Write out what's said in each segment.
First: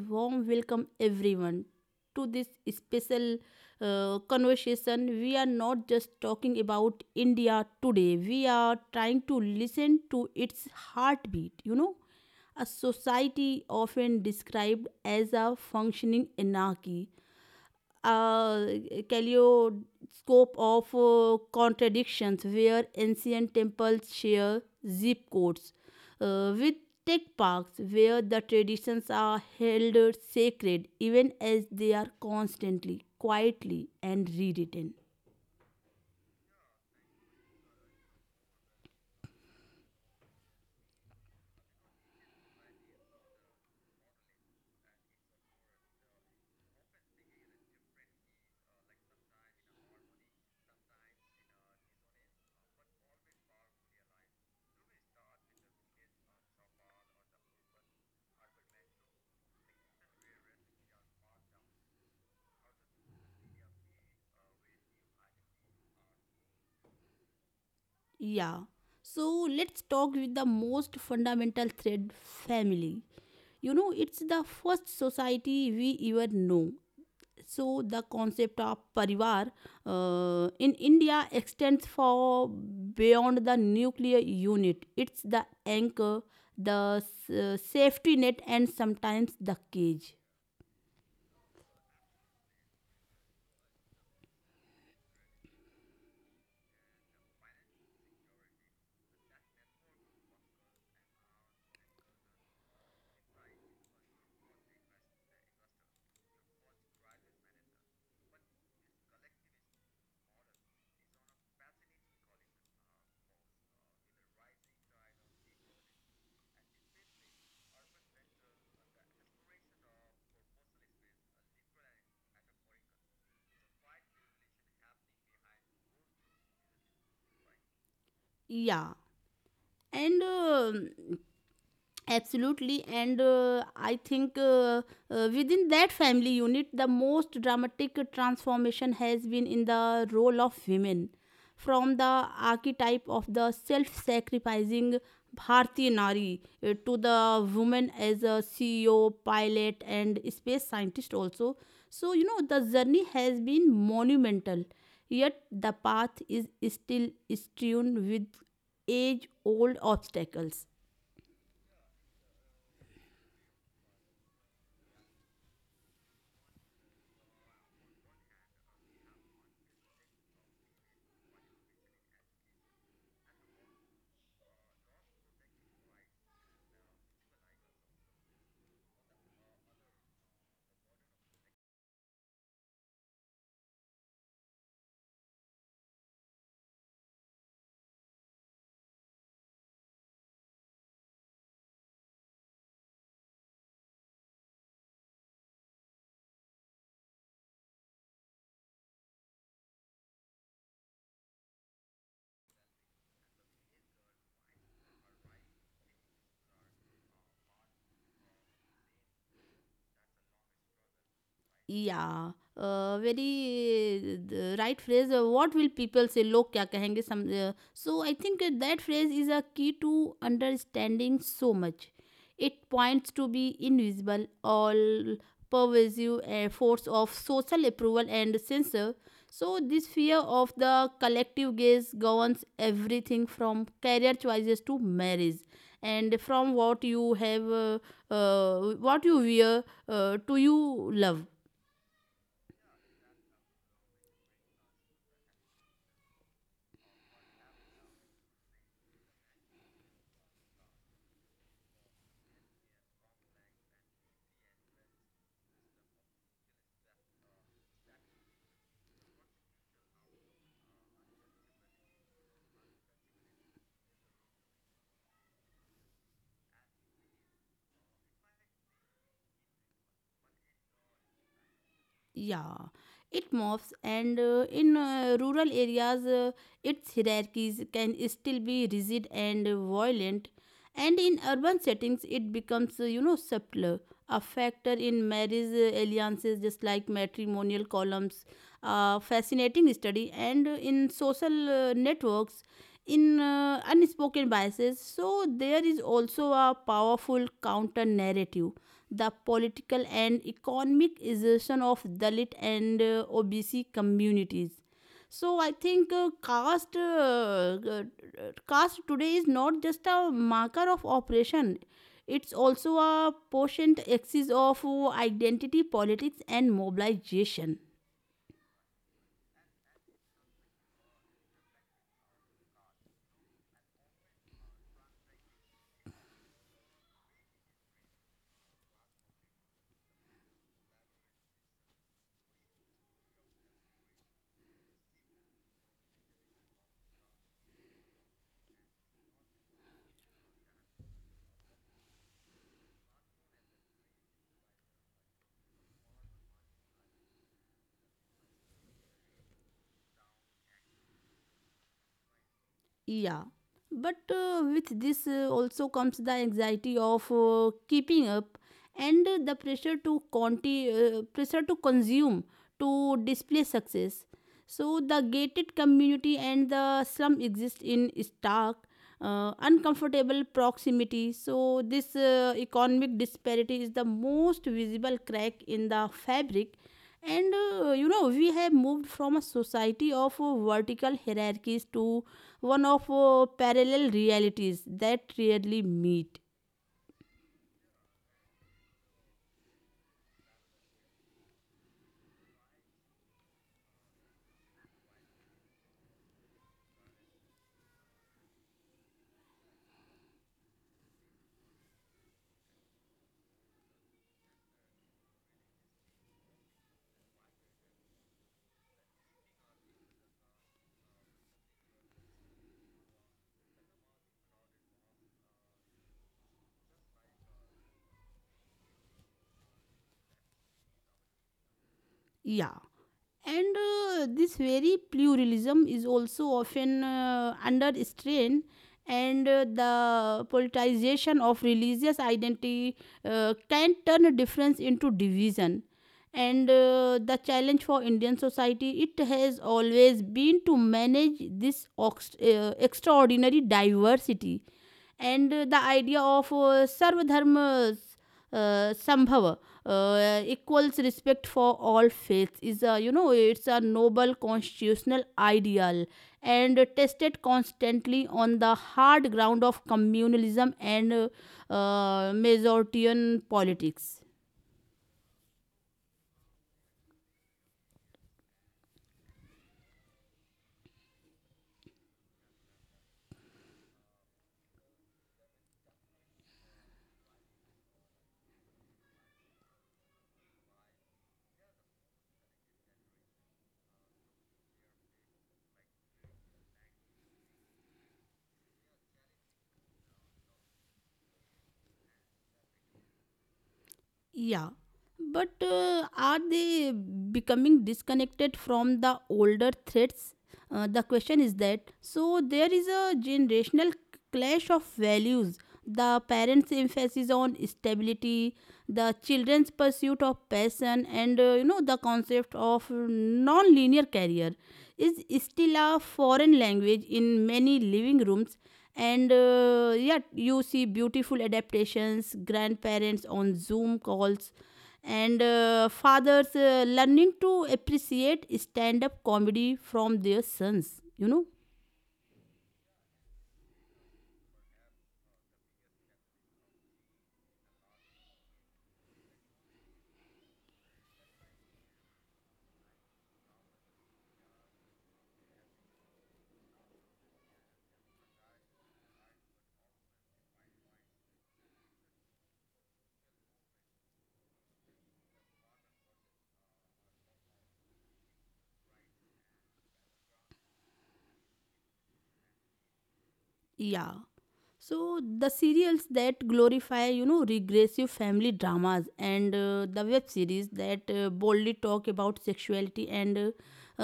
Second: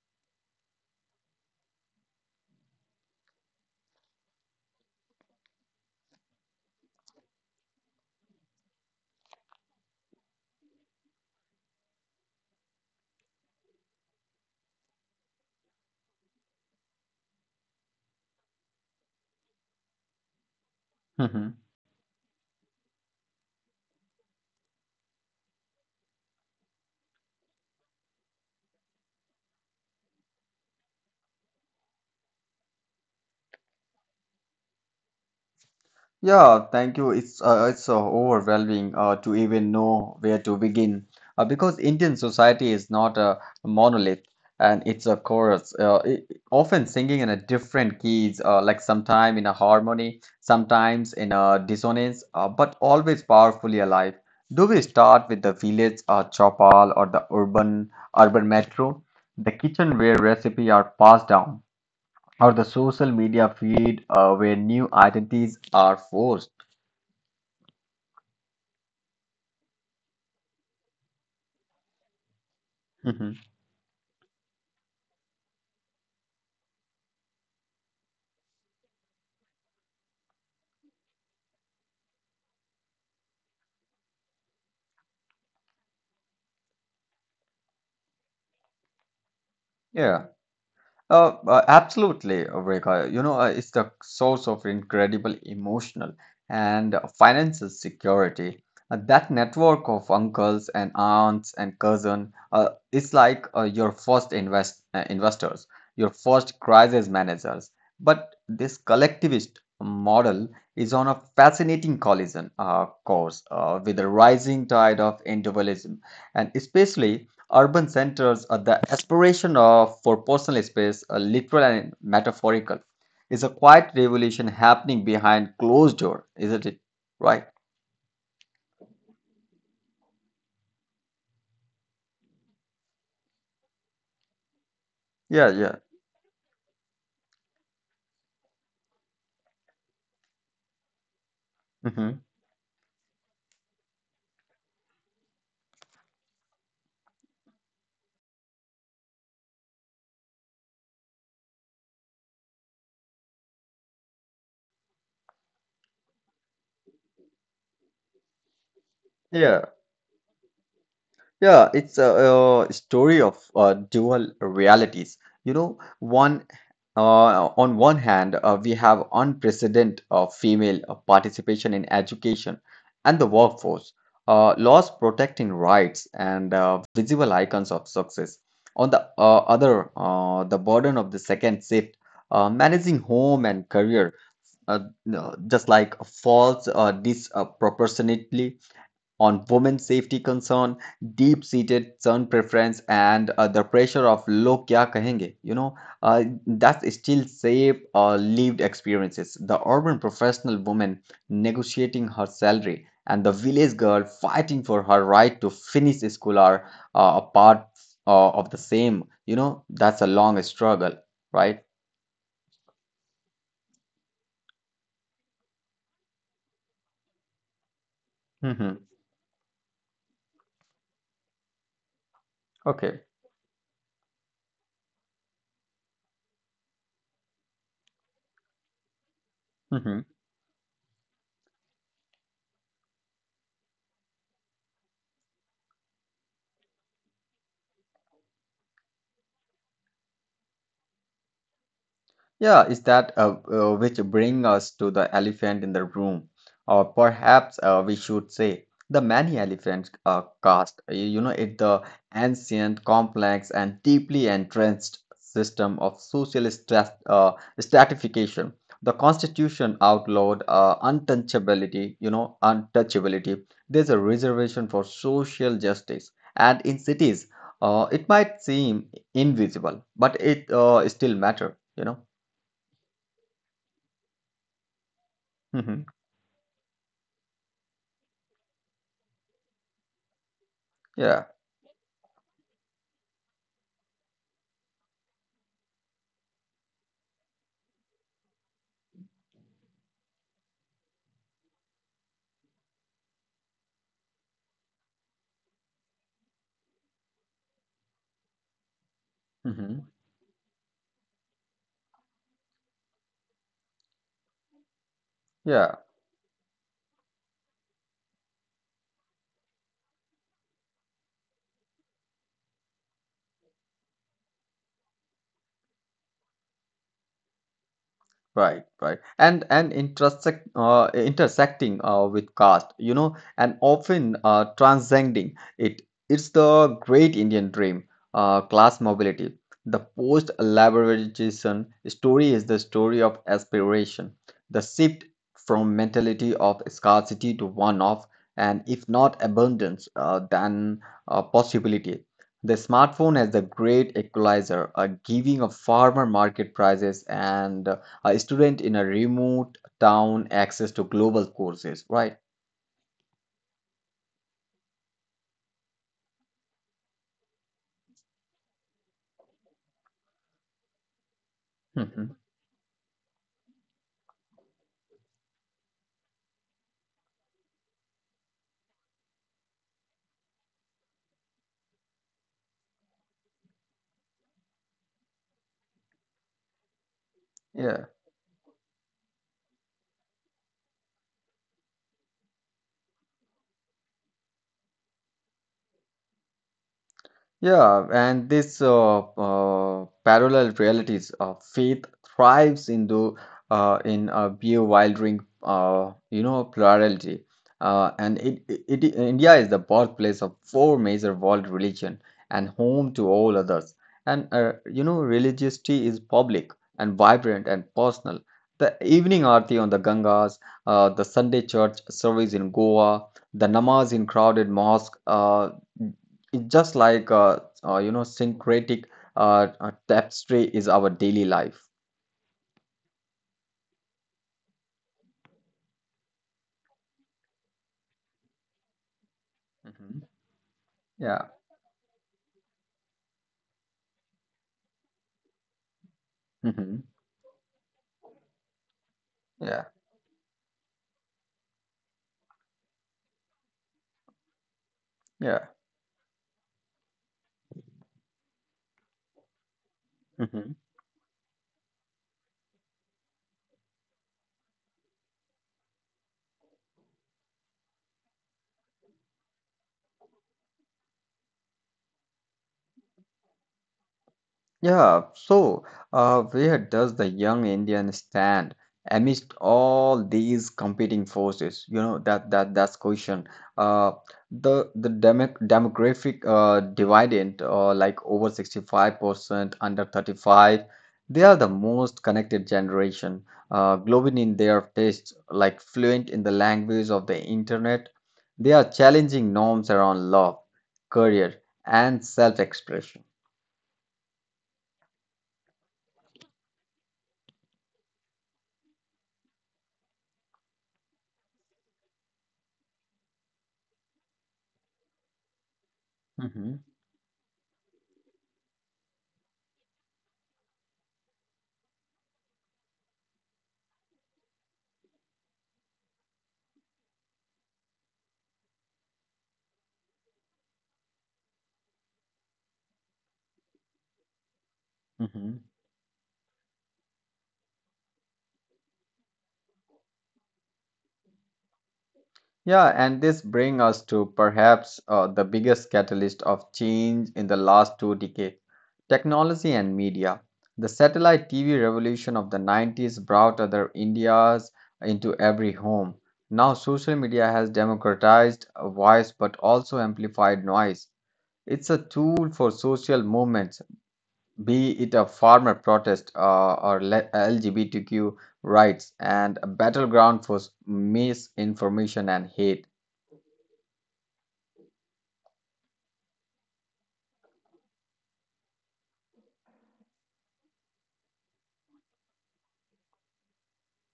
warm welcome, everyone, to this special conversation. We are not just talking about India today, we are trying to listen to its heartbeat, you know. A society often described as a functioning anarchy, uh, kaleidoscope of hmm contradictions where ancient temples share zip codes with tech parks, where the traditions are held sacred even as they are constantly, quietly, and rewritten. Yeah, thank you. It's overwhelming to even know where to begin because Indian society is not a monolith and it's a chorus. I often singing in a different keys, like sometime in a harmony, sometimes in a dissonance, but always powerfully alive. Do we start with the village or chopal or the urban metro, the kitchen where recipe are passed down, or the social media feed where new identities are forced. Yeah. So let's talk with the most fundamental thread, family. Mhm. You know, it's the first society we ever know. So the concept of parivar in India extends far beyond the nuclear unit. It's the anchor, the safety net, and sometimes the cage. Yeah. Absolutely, Rekha. You know, it's the source of incredible emotional and financial security. That network of uncles and aunts and cousin, it's like your first investors, your first crisis managers. But this collectivist model is on a fascinating collision course with the rising tide of individualism, and especially urban centers are the aspiration of for personal space, literal and metaphorical. It's a quiet revolution happening behind closed door, isn't it? Right? Yeah. And absolutely, and I think Yeah, within yeah. that family unit the most dramatic transformation has been in the role of women, from the hmm archetype of the self-sacrificing bharti nari to the woman as a CEO, pilot, and space scientist also. So you know, the journey has been monumental, yet the path is still strewn with age Yeah, old obstacles. yeah. It's a, uh, story of dual realities. You know, one. On one hand, we have unprecedented female participation in education and the workforce, laws protecting rights, and visible icons of success. On the other, the burden of the second shift, managing home and career, uh, no, just like falls disproportionately on women's safety concern, deep-seated son preference, and the pressure of "log kya kahenge," you know, that still shape lived experiences. The urban professional woman negotiating her salary, and the village girl fighting for her right to finish school are a part of the same. You know, that's a long struggle, right? Yeah, very the right phrase. What will people say? Log kya kahenge? So I think that, hmm phrase is a key to understanding so much. It Okay. points to be invisible, all pervasive force of social approval and censor. So this hmm fear of the collective gaze governs everything from career choices to marriage, and from what what you wear, to you love. Yeah, is that which bring us to the elephant in the room, or perhaps we should say the many elephants caste. You know, it the ancient, complex, and deeply entrenched system of social stratification. The constitution outlawed untouchability. You know, untouchability. There's a reservation for social justice, and in cities, it might seem invisible, but it still matter, you know. Yeah, it morphs, and in rural hmm areas, its hierarchies can still be rigid and violent. And Yeah. in urban settings, it becomes, you know, subtler, a factor in marriage alliances, just like matrimonial columns. A fascinating study, and in social networks, in unspoken biases. So, there is also a powerful counter narrative, the hmm political and economic assertion of Dalit and OBC communities. So, I Yeah. think caste today is not just a marker of oppression, it's also a potent axis of identity politics and mobilization. Right, right, and and intersecting with caste, you know, and often transcending it. It's the great Indian dream, class mobility. The post-liberalization story is the story of aspiration, the shift from mentality of scarcity to one of, and if not abundance, then possibility. The smartphone as the great equalizer, giving a farmer market prices and a student in a remote town access to global courses, right? Yeah, but with this also comes the anxiety of keeping up, and the pressure to consume, to display success. So the gated community and the slum exist in stark, uncomfortable proximity. So this economic disparity is the most visible crack in the fabric. And Yeah. You know, we have moved from a society of vertical hierarchies to one of parallel realities that rarely meet. Yeah, and this parallel realities of faith thrives in the in a bewildering you know plurality, and it India is the birthplace of four major world religion and home to all others. And you know, religiosity is public and vibrant and personal. The evening aarti on the Gangas, the Sunday church service in Goa, the namaz in crowded mosque. It's just like you know, syncretic tapestry is our daily life. Yeah. And this very pluralism is also often under strain, and hmm the Yeah. politicization of religious identity can turn difference into division. And hmm the challenge for Indian society, it has Yeah. always been to manage this extraordinary diversity, and Yeah. The idea of Sarva Dharma Sambhava, hmm equals respect for all faiths, is a, you know, it's a noble constitutional ideal, and tested constantly on the hard ground of communalism and Masortian politics. Yeah, so where does the young Indian stand amidst all these competing forces? You know, that's question. Uh, the the demographic dividend, like over 65%, under 35, they are the most connected generation, glowing in their tastes, like fluent in the language of the internet. They are challenging norms around love, career, and self-expression. Yeah, but are they becoming disconnected from the older threats? The question is that, so there is a generational clash of values. The parents' hmm emphasis on stability, the children's pursuit of passion, and you know, the concept of non-linear career is still a foreign language in many living rooms. And yet you see beautiful adaptations, grandparents on Zoom calls, and hmm fathers learning to appreciate stand-up comedy from their sons, you know. Yeah, and this brings us to perhaps the biggest catalyst of change in the last two decades, technology and media. The satellite TV revolution of the 90s brought other Indias into every home. Now, social media has democratized a voice but also amplified noise. It's a tool for social movements, be it a farmer protest or LGBTQ rights, and a battleground for misinformation and hate. Yeah. So the serials that glorify, you know, regressive family dramas, and the web series that boldly talk about sexuality and uh,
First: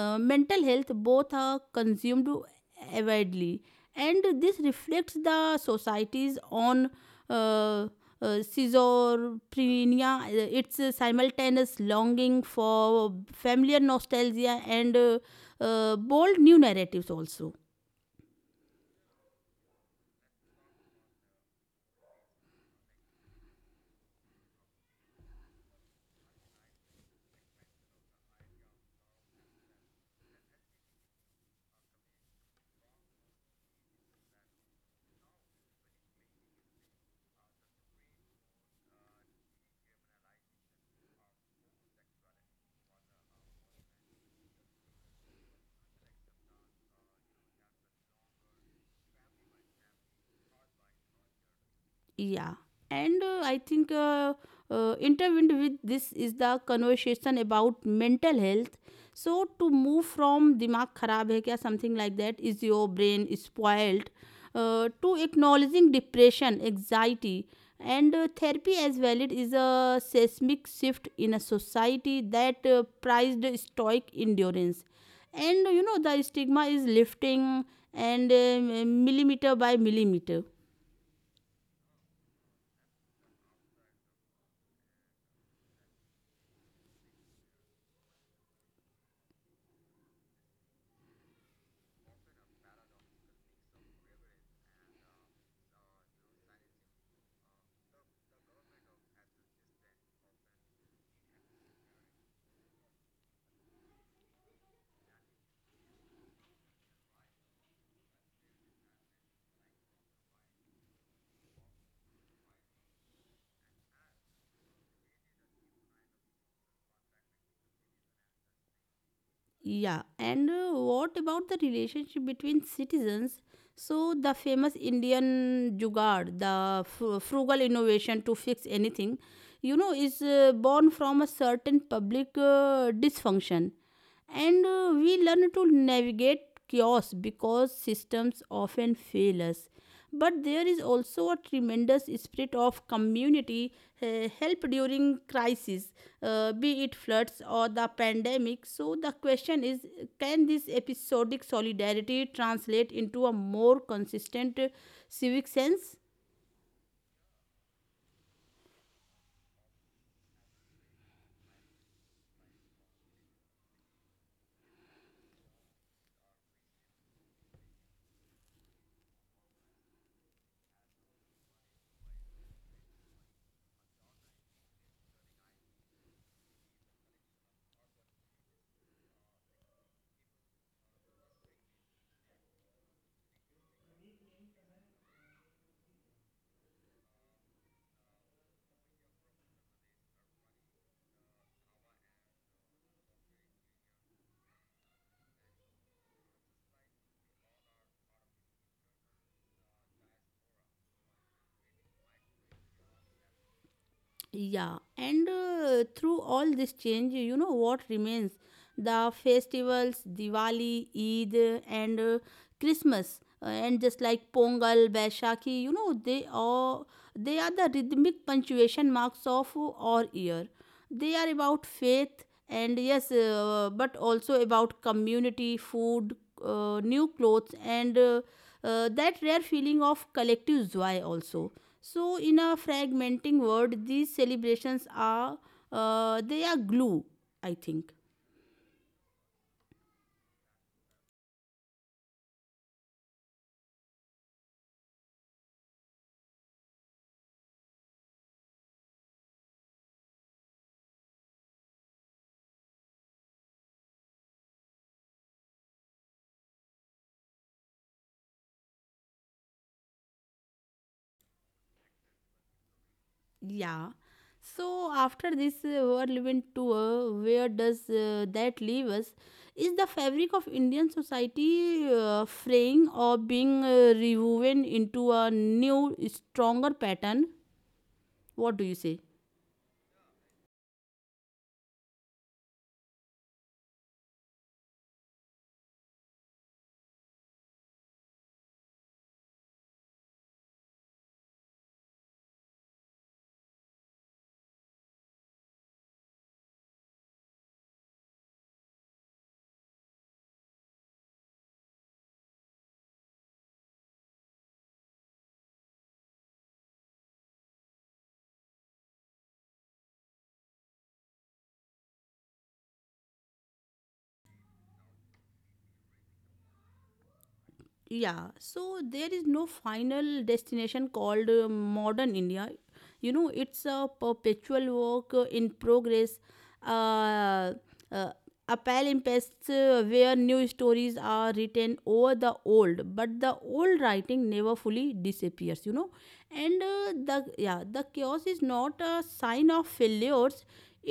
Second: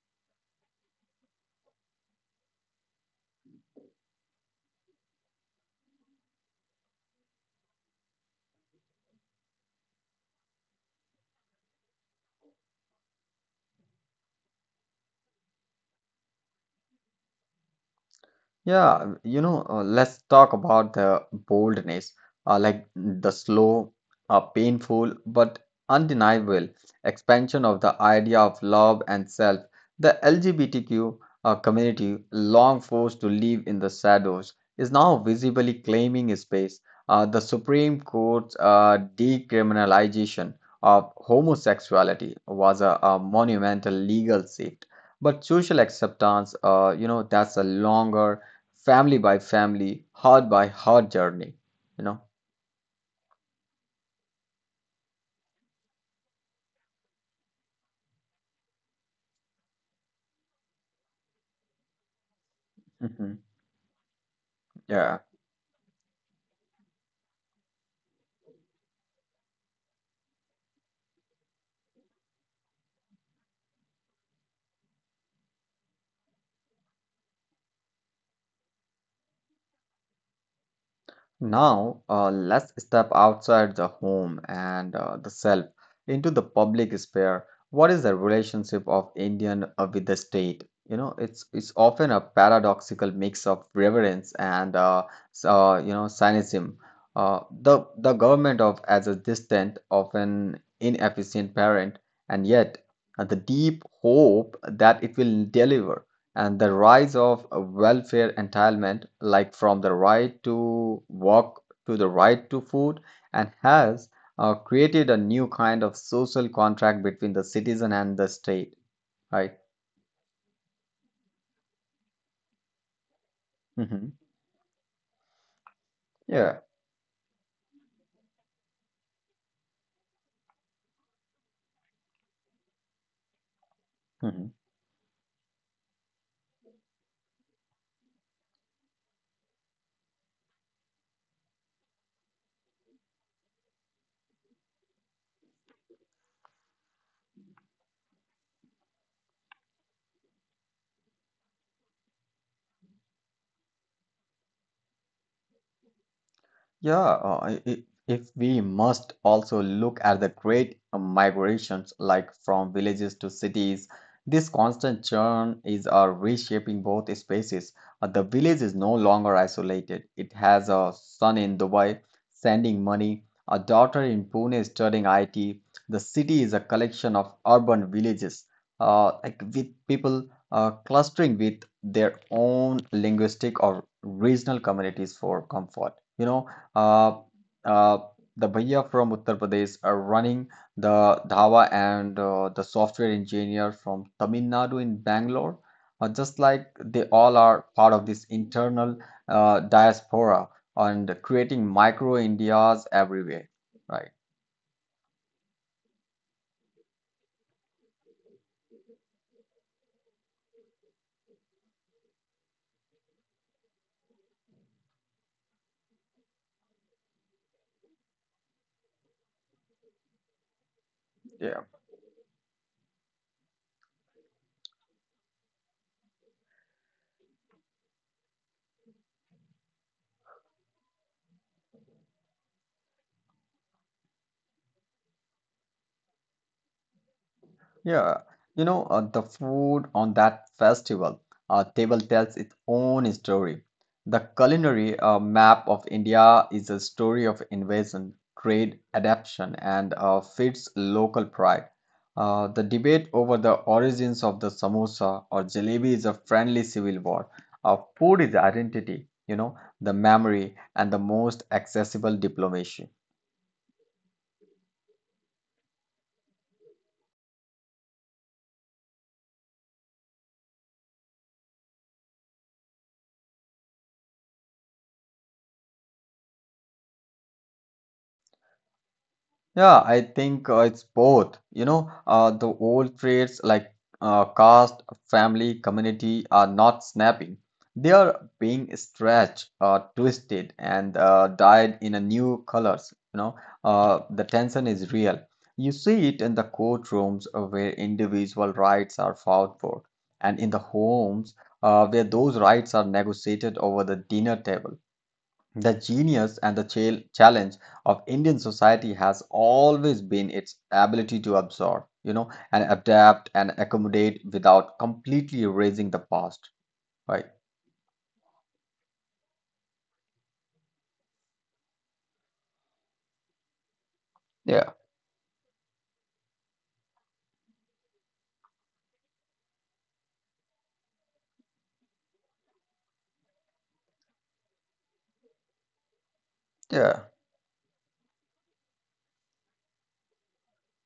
uh, mental health, both are consumed avidly, and this reflects the society's on uh, schizophrenia, its simultaneous longing for familiar nostalgia and bold new narratives also. Yeah, you know, let's talk about the boldness, like the slow, painful, but undeniable expansion of the idea of love and self. The LGBTQ community, long forced to live in the shadows, is now visibly claiming space. The Supreme Court's decriminalization of homosexuality was a monumental legal shift. But social acceptance, you know, that's a longer family by family, heart by heart journey, you know. Yeah, and I think intertwined with this is the conversation about mental health. So to move from दिमाग खराब है क्या, something like that is your brain Mhm. spoiled, to Yeah. acknowledging depression, anxiety, and therapy as valid is a seismic shift in a society that prized stoic endurance. And you know, the stigma is lifting, and millimeter by millimeter. Now, let's step outside the home and the self into the public sphere. What is the relationship of Indian with the state? You know, it's often a paradoxical mix of reverence and you know, cynicism. The government of as a distant, often inefficient parent, and yet the deep hope that it will deliver and the rise of welfare entitlement, like from the right to work to the right to food, and has created a new kind of social contract between the citizen and the state, right? Yeah, and what about the relationship between citizens? So, hmm the famous Indian jugaad, Yeah. the frugal innovation to fix anything, you know, is born from a certain public dysfunction. Mhm. And we learn to navigate chaos because systems often fail us, but there is also a tremendous spirit of community help during crises, be it floods or the pandemic. So the question is, can this episodic solidarity translate into a more consistent civic sense? Yeah, if we must also look at the great migrations, like from villages to cities, this constant churn is reshaping both spaces. The village is no longer isolated. It has a son in Dubai sending money, a daughter in Pune studying IT. The city is a collection of urban villages, like with people clustering with their own linguistic or regional communities for comfort. You know, uh, uh, the bhaiya from Uttar Pradesh are running the dhawa and the software engineer from Tamil Nadu in Bangalore, just like they all are part of this internal diaspora and creating micro Indias everywhere, right? Yeah, and through all this change, you know what remains? The festivals, Diwali, Eid, and Christmas, and just like Pongal, Baishakhi, you know, they are the rhythmic punctuation marks of our year. They are about Yeah. faith and, yes, but also about community, food, new clothes, and that rare feeling of collective joy also. So, in a fragmenting world, these celebrations are, they are glue, I think. Yeah, you know, the food on that festival table tells its own story. The culinary map of India is a story of invasion, trade, adaptation, and feeds local pride. The debate over the origins of the samosa or jalebi is a friendly civil war. Food is identity, you know, the memory, and the most accessible diplomacy. Yeah. So after this whirlwind tour, where does that leave us? Is the fabric of Indian society fraying or being rewoven into a new, stronger pattern? What do you say? Yeah, I think it's both. You know, the old traits like caste, family, community are not snapping. They are being stretched, twisted, and dyed in a new colors. You know, the tension is real. You see it in the courtrooms where individual rights are fought for, and in the homes where those rights are negotiated over the dinner table. The genius and the challenge of Indian society has always been its ability to absorb, you know, and adapt and accommodate without completely erasing the past, right? Yeah, so there is no final destination called modern India. You know, it's a perpetual Yeah, work in progress, uh, uh, appel impasse, where new stories are written over the old, but the old writing never fully disappears, you know. And yeah. the, yeah, the chaos is not a sign of failures.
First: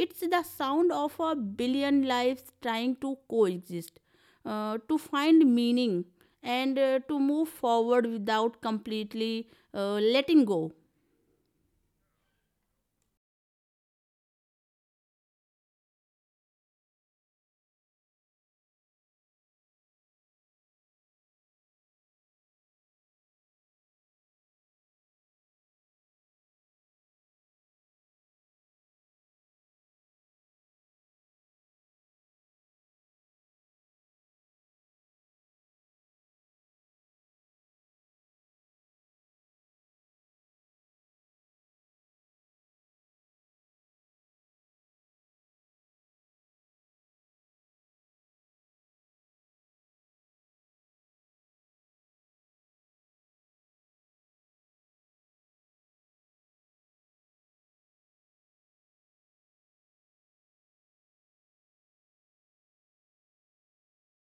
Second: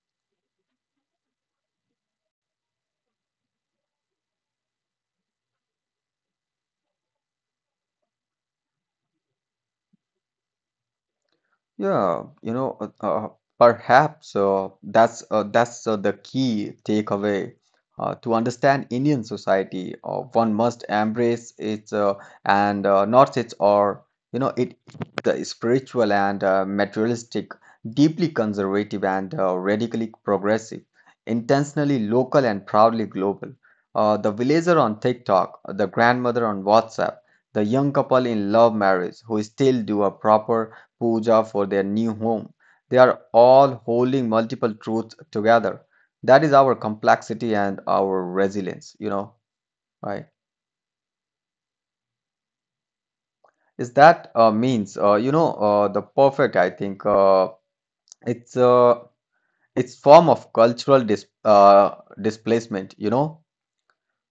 It's the sound of a billion lives trying to coexist, to find meaning, and to move forward without completely letting go. Yeah, you know, perhaps that's the key takeaway. To understand Indian society, one must embrace its and not its or you know it the spiritual and materialistic, deeply conservative and radically progressive, intentionally local and proudly global. The villager on TikTok, the grandmother on WhatsApp, the young couple in love marriage who still do a proper puja for their new home. They are all holding multiple truths together. That is our complexity and our resilience, you know, right? Is that means, you know, the perfect, I think, it's uh, it's form of cultural displacement, you know.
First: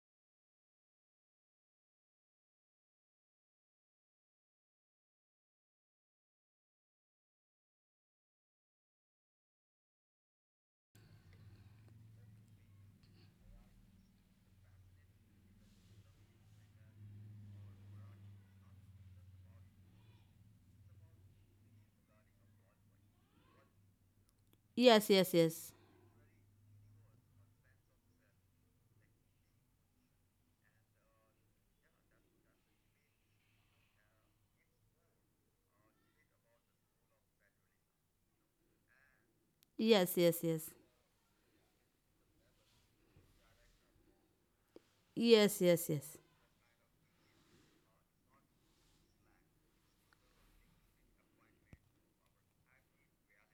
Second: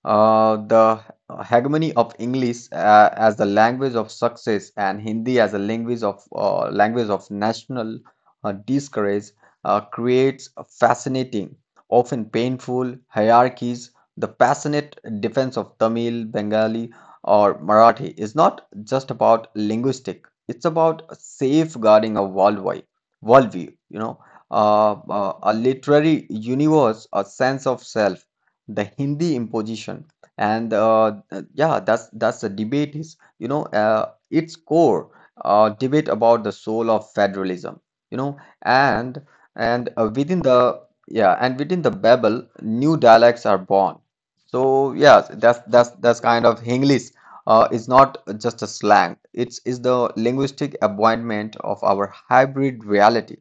The hegemony of English as the language of success and Hindi as a language of national discourage creates fascinating, often painful hierarchies. The passionate defense of Tamil, Bengali, or Marathi is not just about linguistic; it's about safeguarding a worldwide worldview. You know, Yes, yes, a yes. literary universe, a sense of self, the Hindi imposition and yeah, that's the debate is, you know, its core debate about the soul of federalism, you know, and and Yes, uh, yes, within yes. the, yeah, and within the Babel new dialects are born, so yes, Yes, that's yes, that's yes. that's kind of English is not just a slang, it's is the linguistic appointment of our hybrid reality,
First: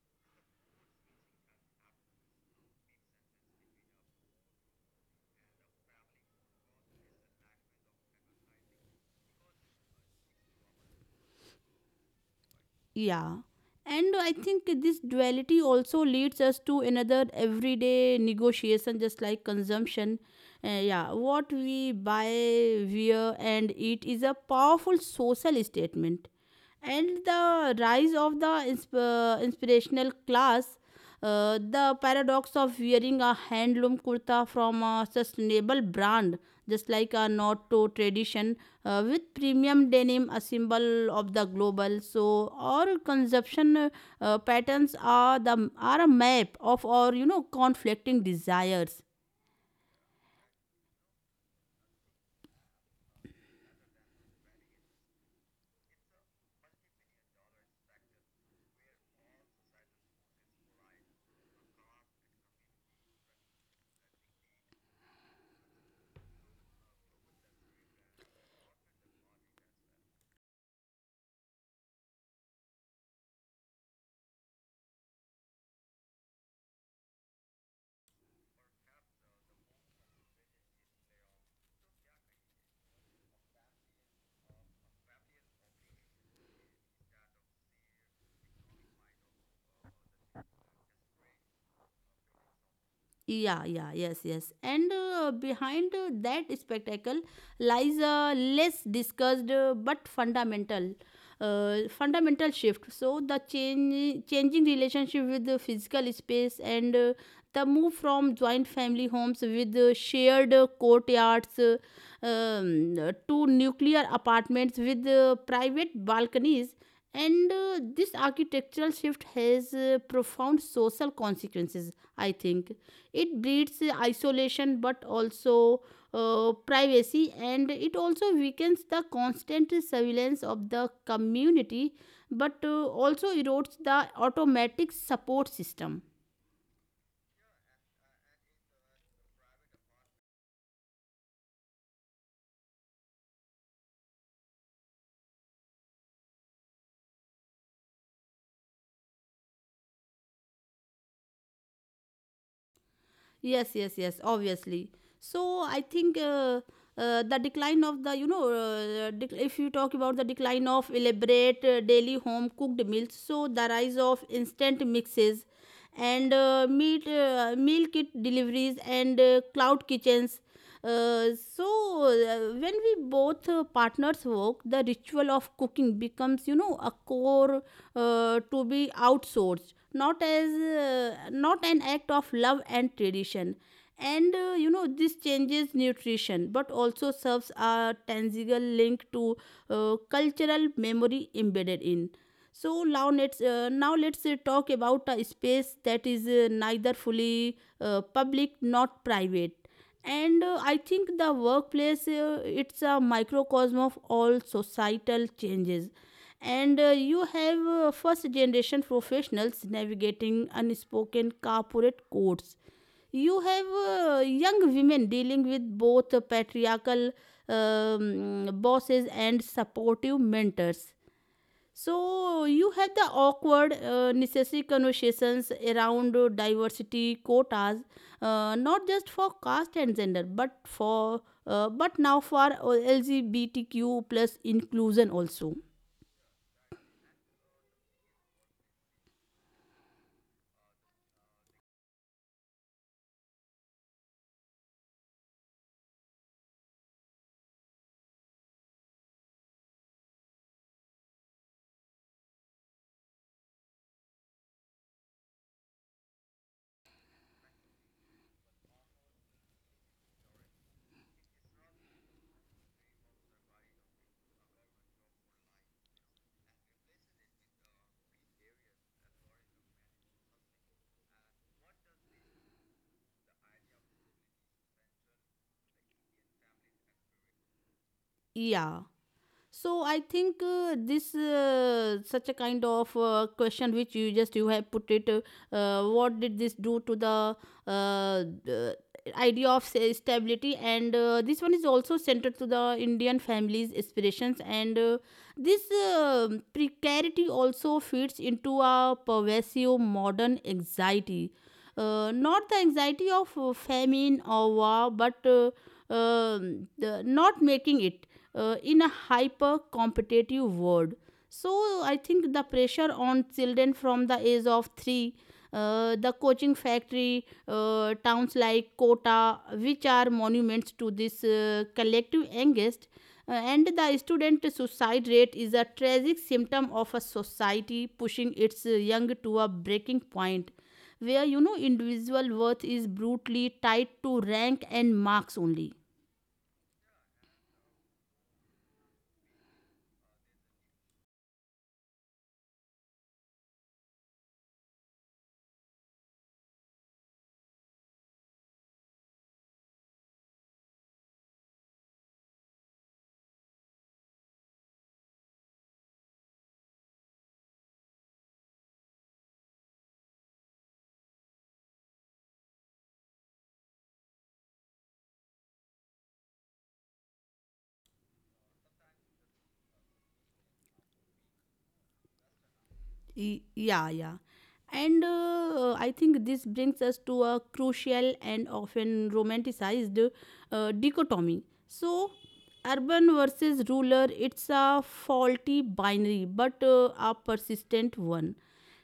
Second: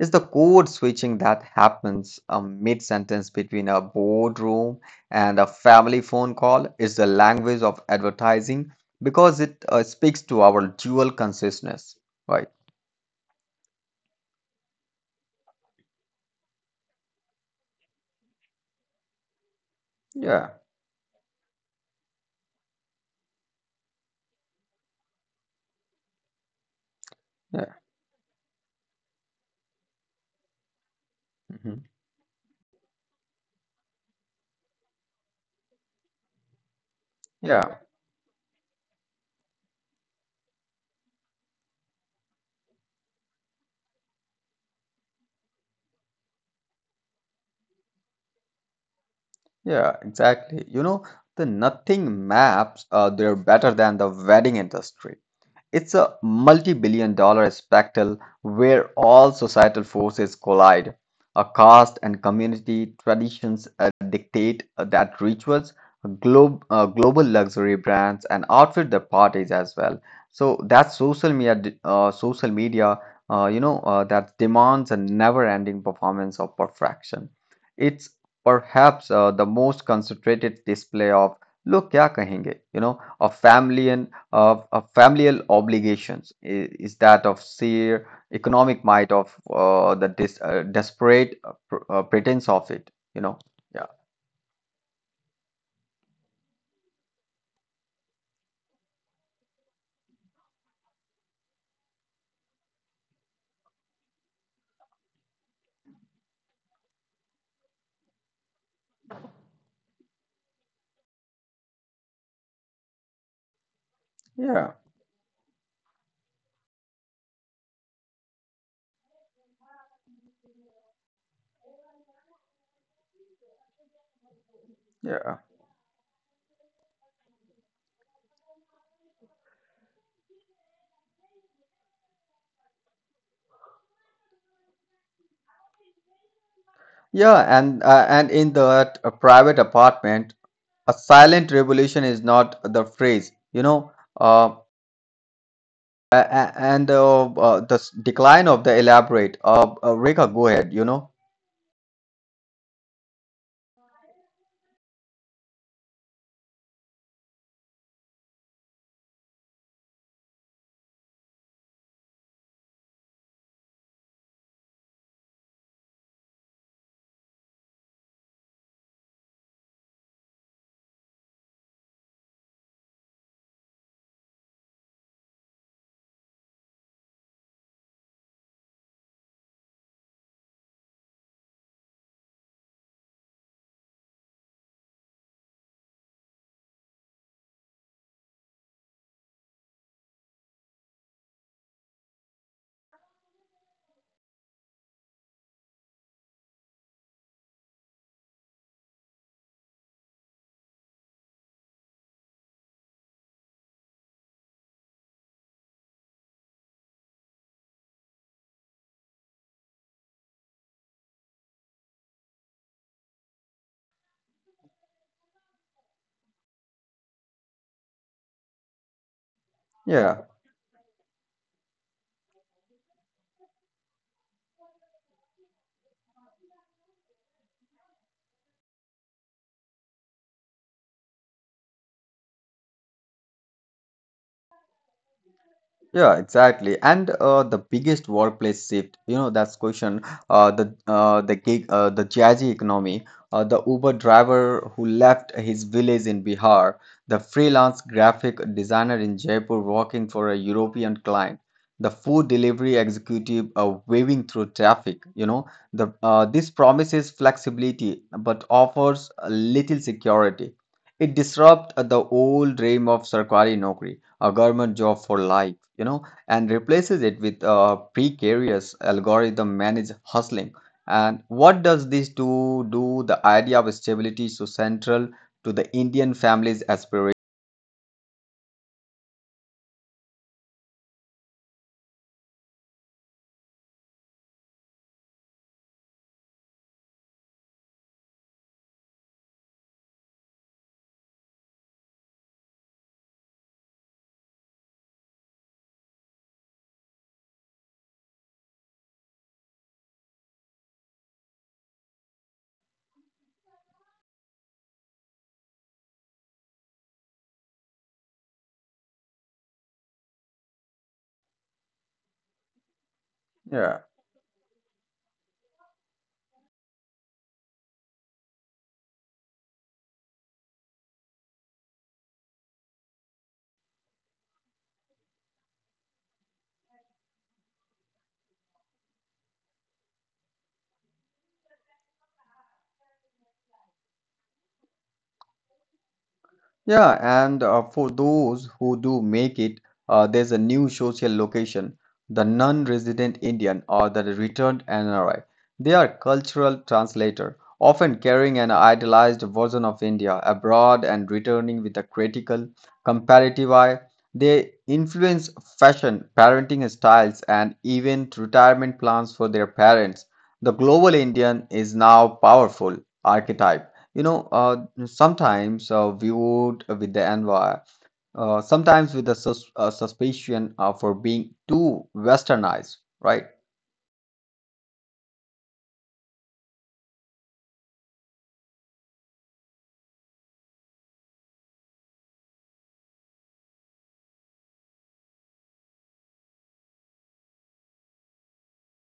is the code switching that happens a mid sentence between a boardroom and a family phone call, is the language of advertising because it speaks to our dual consciousness, right? Yeah. And I think this duality also leads us to another everyday negotiation, just like consumption. yeah Yeah, what we buy, wear, and eat is a powerful social statement, and yeah the rise of the inspirational class, mhm. the paradox of wearing a handloom kurta from a sustainable brand, just like a not yeah to tradition, with premium denim, a symbol of the global. So our consumption patterns are the, are a map of our, you know, conflicting desires. yeah, exactly, you know, the nothing maps they're better than the wedding industry. It's a multi-multi-billion-dollar spectacle where all societal forces collide. A caste and community traditions dictate that rituals, global luxury brands, and outfit the parties as well. So that social media, you know, that demands a never-ending performance of perfection. It's perhaps the most concentrated display of "look क्या कहेंगे," you know, of family and of familial obligations is that of sheer economic might of the dis desperate pr pretense of it, you know. Yeah, Yeah, yeah, yes, yes. And behind that spectacle lies a less discussed but fundamental shift. So the changing relationship with the physical space, and the move from joint family homes with shared courtyards to nuclear yeah, apartments with private balconies. And this architectural shift has profound social consequences, I think. It breeds isolation, but yeah, also privacy, and it also weakens the constant surveillance of the community, but also erodes the automatic support system. yeah. And in that private apartment, a silent revolution is not the phrase, you know. Uh, a- and The decline of the elaborate. Rekha, go ahead. You know. Yes, yes, yes, obviously. So I think the decline of the, you know, if you talk about the decline of elaborate daily home cooked meals, so the rise of instant mixes and meal kit deliveries, and cloud kitchens. Uh, so when we both partners work, the ritual of cooking becomes, you know, a core to be outsourced, not as not an act of love and tradition. And you know, this changes nutrition, but also serves a tangible link to cultural memory embedded in. So now let's talk about a space that is neither fully public not private. And I think the workplace, it's a microcosm of all societal changes. And you have first generation professionals navigating unspoken corporate codes. You have young women dealing with both patriarchal bosses and supportive Yeah. mentors. So you have the awkward, necessary conversations around diversity quotas, not just for caste and gender, but for but now for LGBTQ plus inclusion also. Yeah, exactly. And the biggest workplace shift, you know, that's question. The gig, the jazzy economy, the Uber driver who left his village in Bihar, the freelance graphic designer in Jaipur working for a European client, the food delivery executive waving through traffic. You know, the this promises flexibility but offers little security. It disrupts the old dream of Sarkari Nokri, a government job for life, you know, and replaces it with a precarious algorithm managed hustling. And what does this do? The idea of stability is so central to the Indian family's aspiration. Yeah. So I think this such a kind of question which you just you have put it. What did this do to the uh, the idea of, say, stability? And this one is also centered to the Indian families' aspirations and. This precarity also fits into a pervasive modern anxiety. Not the anxiety of famine or war, but the not making it in a hyper competitive world. So I think the pressure on Yeah. children from the age of three, the coaching factory, towns like Kota, which are monuments to this collective angst, and the student suicide rate is a tragic symptom of a society pushing its young to a breaking point where individual worth is brutally tied to rank and marks only. Yeah, and for those who do make it, there's a new social location, the non-resident Indian or the returned NRI. They are cultural translator, often carrying an idealized version of India abroad and returning with a critical, comparative eye. They influence fashion, parenting styles, and even retirement plans for their parents. The global Indian is now powerful archetype. You know, sometimes viewed with the envy, sometimes with the suspicion for being too westernized, right? Yeah. And I think this brings us to a crucial and often romanticized dichotomy. So urban versus rural, it's a faulty binary but a persistent one.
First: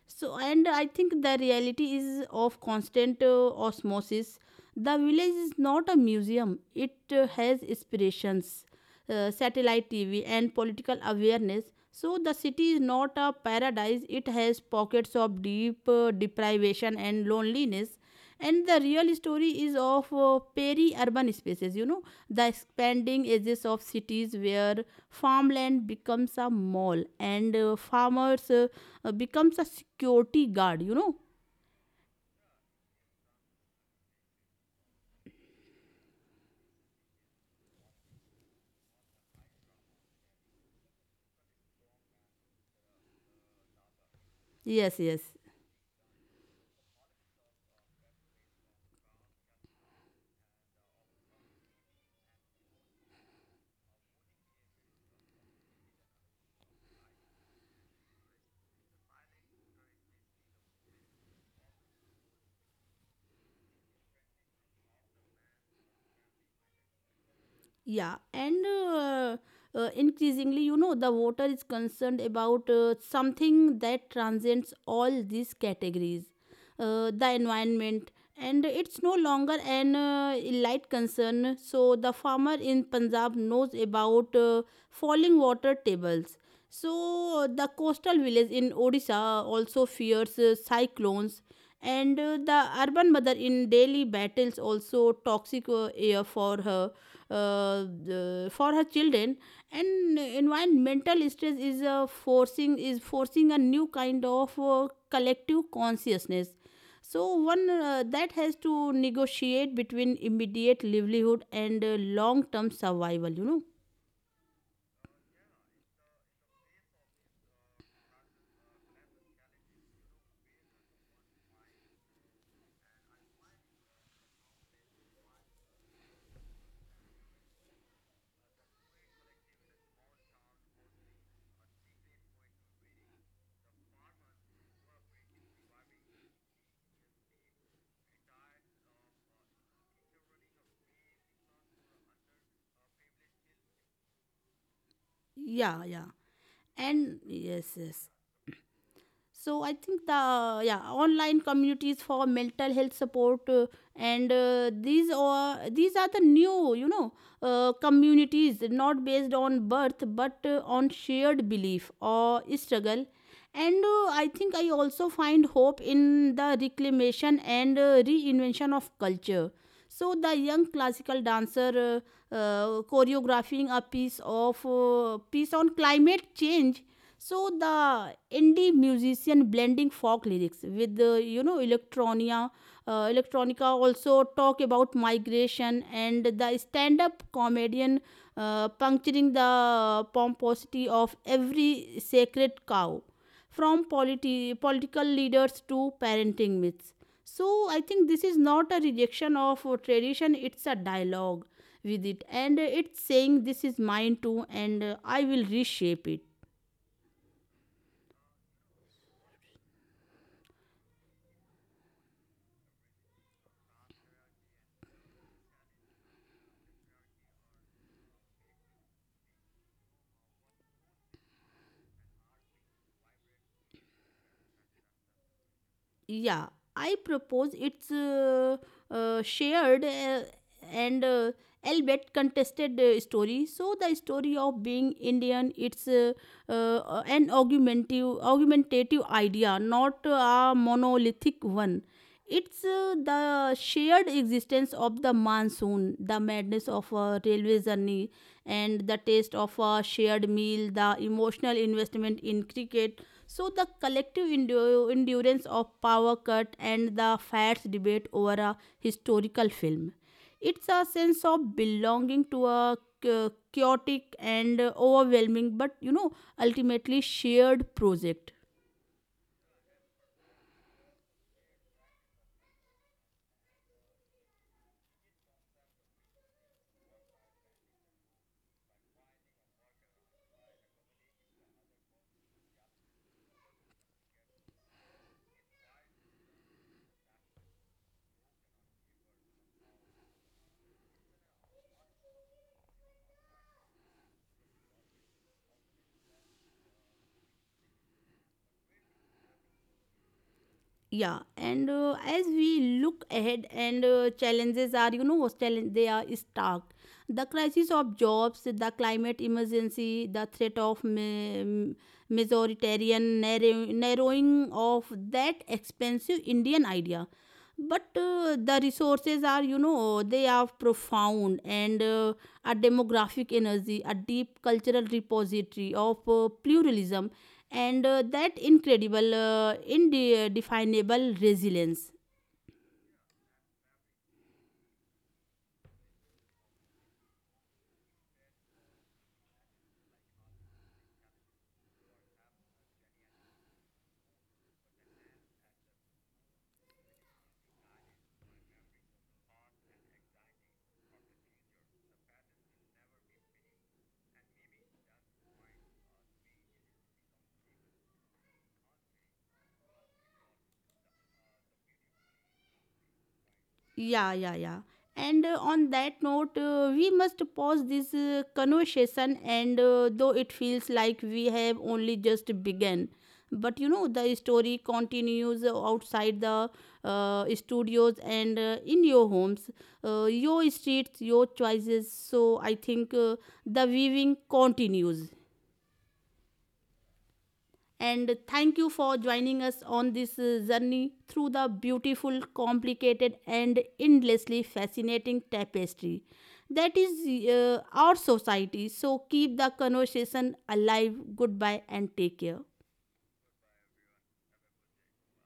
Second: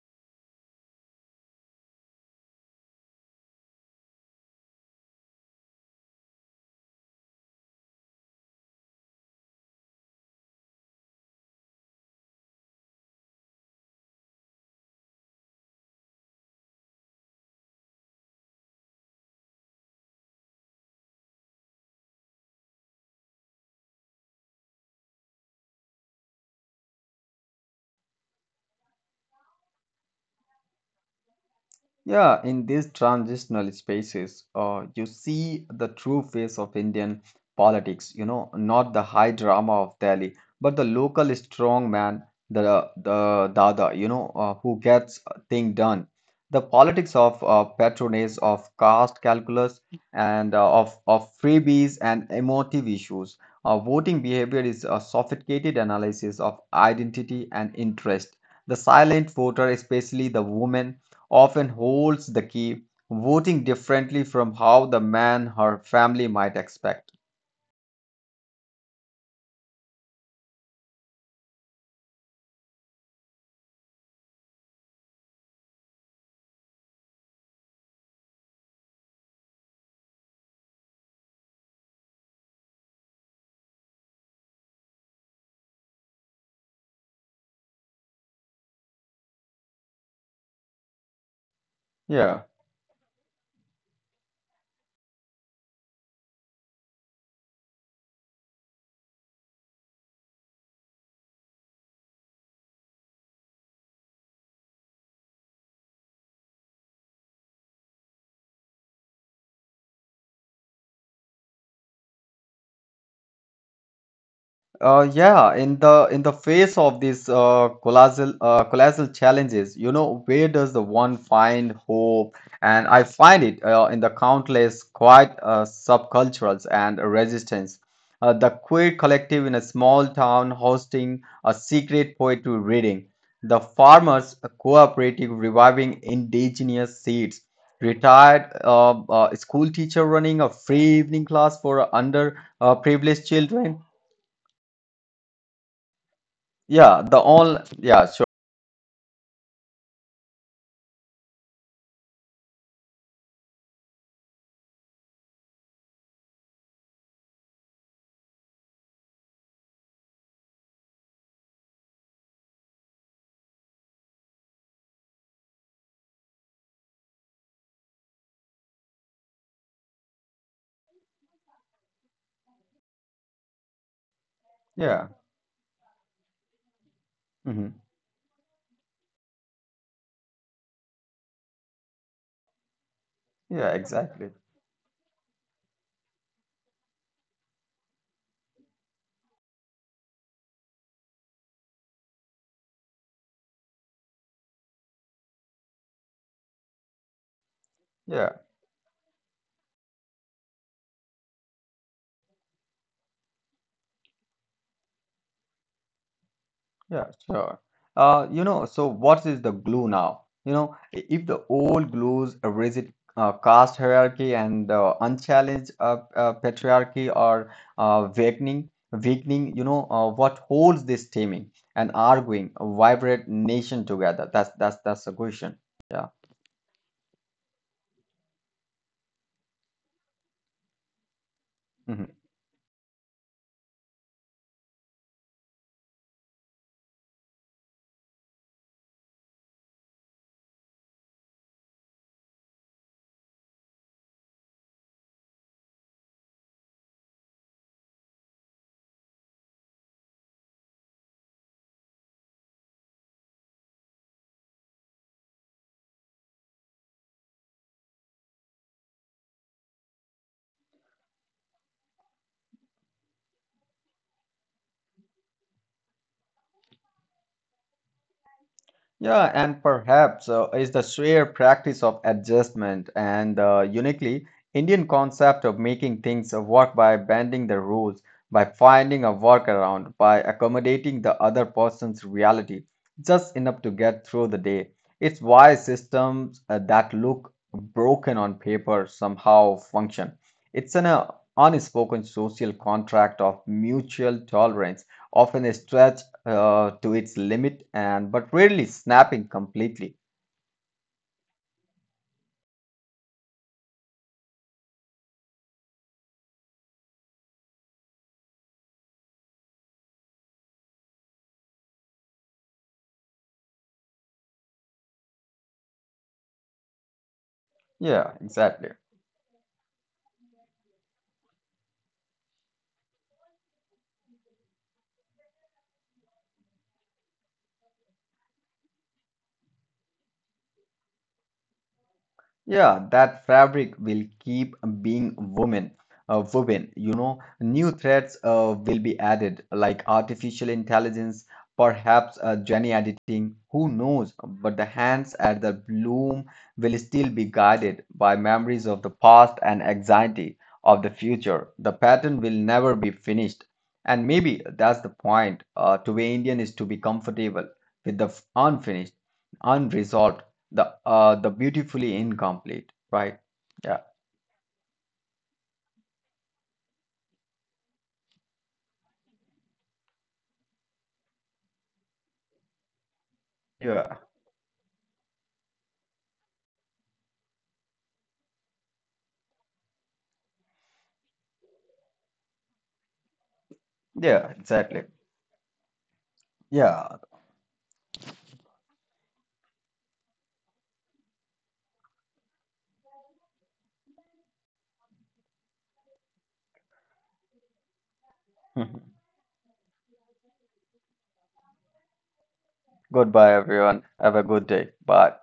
And I think the reality is of constant osmosis. The village is not a museum, it has inspirations, satellite TV, and political awareness. So the city is not a paradise, it has pockets of deep deprivation and loneliness, and the real story is of peri-urban spaces, the expanding edges of cities where farmland becomes a mall and farmers becomes a security guard. Yeah, in these transitional spaces, you see the true face of Indian politics, you know, not the high drama of Delhi, but the local strong man, the Dada, you know, who yes gets yes thing done. The politics of patronage, of caste calculus, and of freebies and emotive issues. Voting behavior is a sophisticated analysis of identity and interest. The silent voter, especially the women, often holds the key, voting differently from how the man her family might expect. Yeah, and increasingly, the voter is concerned about something that transcends all these categories, the environment, and it's no longer an light concern. So the farmer in Punjab knows about falling water tables. So the coastal village in Odisha also fears cyclones, and Yeah. the urban mother in daily battles also toxic air for her, for her children. And environmental stress is forcing a new kind of collective consciousness, so one that has to negotiate between immediate livelihood and long term survival. Yeah, in the face of these colossal challenges, you know, where does the one find hope? And I find it in the countless quiet subcultures and resistance. The queer collective in a small town hosting a secret poetry reading, the farmers cooperative reviving indigenous seeds, retired school teacher running a free evening class for under privileged children, Yeah. yeah, the and all, yes yeah, yes sure. So I think the yeah online communities for mental health support. And These are the new, communities not based on birth but on shared belief or struggle. And I think I also find hope in the reclamation and reinvention of culture. So the young classical dancer choreographing a Yeah. Piece on climate change. So Hmm. the indie musician blending folk lyrics with electronia, Yeah, electronica, exactly. also talk about migration, and the stand-up comedian puncturing the pomposity of every sacred cow, from political leaders to parenting myths. So I think Yeah, this is not a rejection of tradition; it's a dialogue with it, and it's saying this is mine too, and I will reshape it. yeah, sure. You know, so what is the glue now? You know, if the old glues a rigid caste hierarchy and the unchallenged patriarchy are weakening, you know, what holds this teaming and arguing a vibrant nation together? That's the question. Yeah. Yeah, I propose it's shared and Mm-hmm. albeit contested story. So the story of being indian, it's an argumentative idea, not a monolithic one. It's the shared existence of the monsoon, the madness of a railway journey, and the taste of a shared meal, the emotional investment in cricket, so the collective endurance of power cut and the fats debate over a historical film. It's a sense of belonging to a chaotic and overwhelming, but ultimately shared project. Yeah, and perhaps is the sheer practice of adjustment and uniquely Indian concept of making things work by bending the rules, by finding a workaround, by accommodating the other person's reality just enough to get through the day. It's why systems that look broken on paper somehow function. It's an unspoken social contract of mutual tolerance, often stretched to its limit and but rarely snapping completely. Yeah and as we look ahead, and challenges are, what challenge, they are stark: the crisis of jobs, the climate emergency, the threat of majoritarian narrowing of that expensive indian idea. But Yeah, the exactly. resources are, they are profound, and a demographic energy, a deep cultural repository of pluralism, and that incredible indefinable resilience. Yeah, that fabric will keep being woven, woven. You know, new threads will be added, like artificial intelligence, perhaps gene editing. Who knows? But the hands at the bloom will still be guided by memories of the past and anxiety of the future. The pattern will never be finished, and maybe that's the point. To be Indian is to be comfortable with the unfinished, unresolved, the the beautifully incomplete, right? Yeah, Yeah, yeah, yeah. And on that note, we must pause this conversation, and though it feels like we have only just begun, but yeah, the story continues outside the studios and in your homes, your streets, your choices. So I think the weaving yeah, exactly, continues, yeah. and thank you for joining us on this journey through the beautiful, complicated, and endlessly fascinating tapestry that is our society. So keep the conversation alive. Goodbye and take care. Goodbye everyone, have a good day, bye.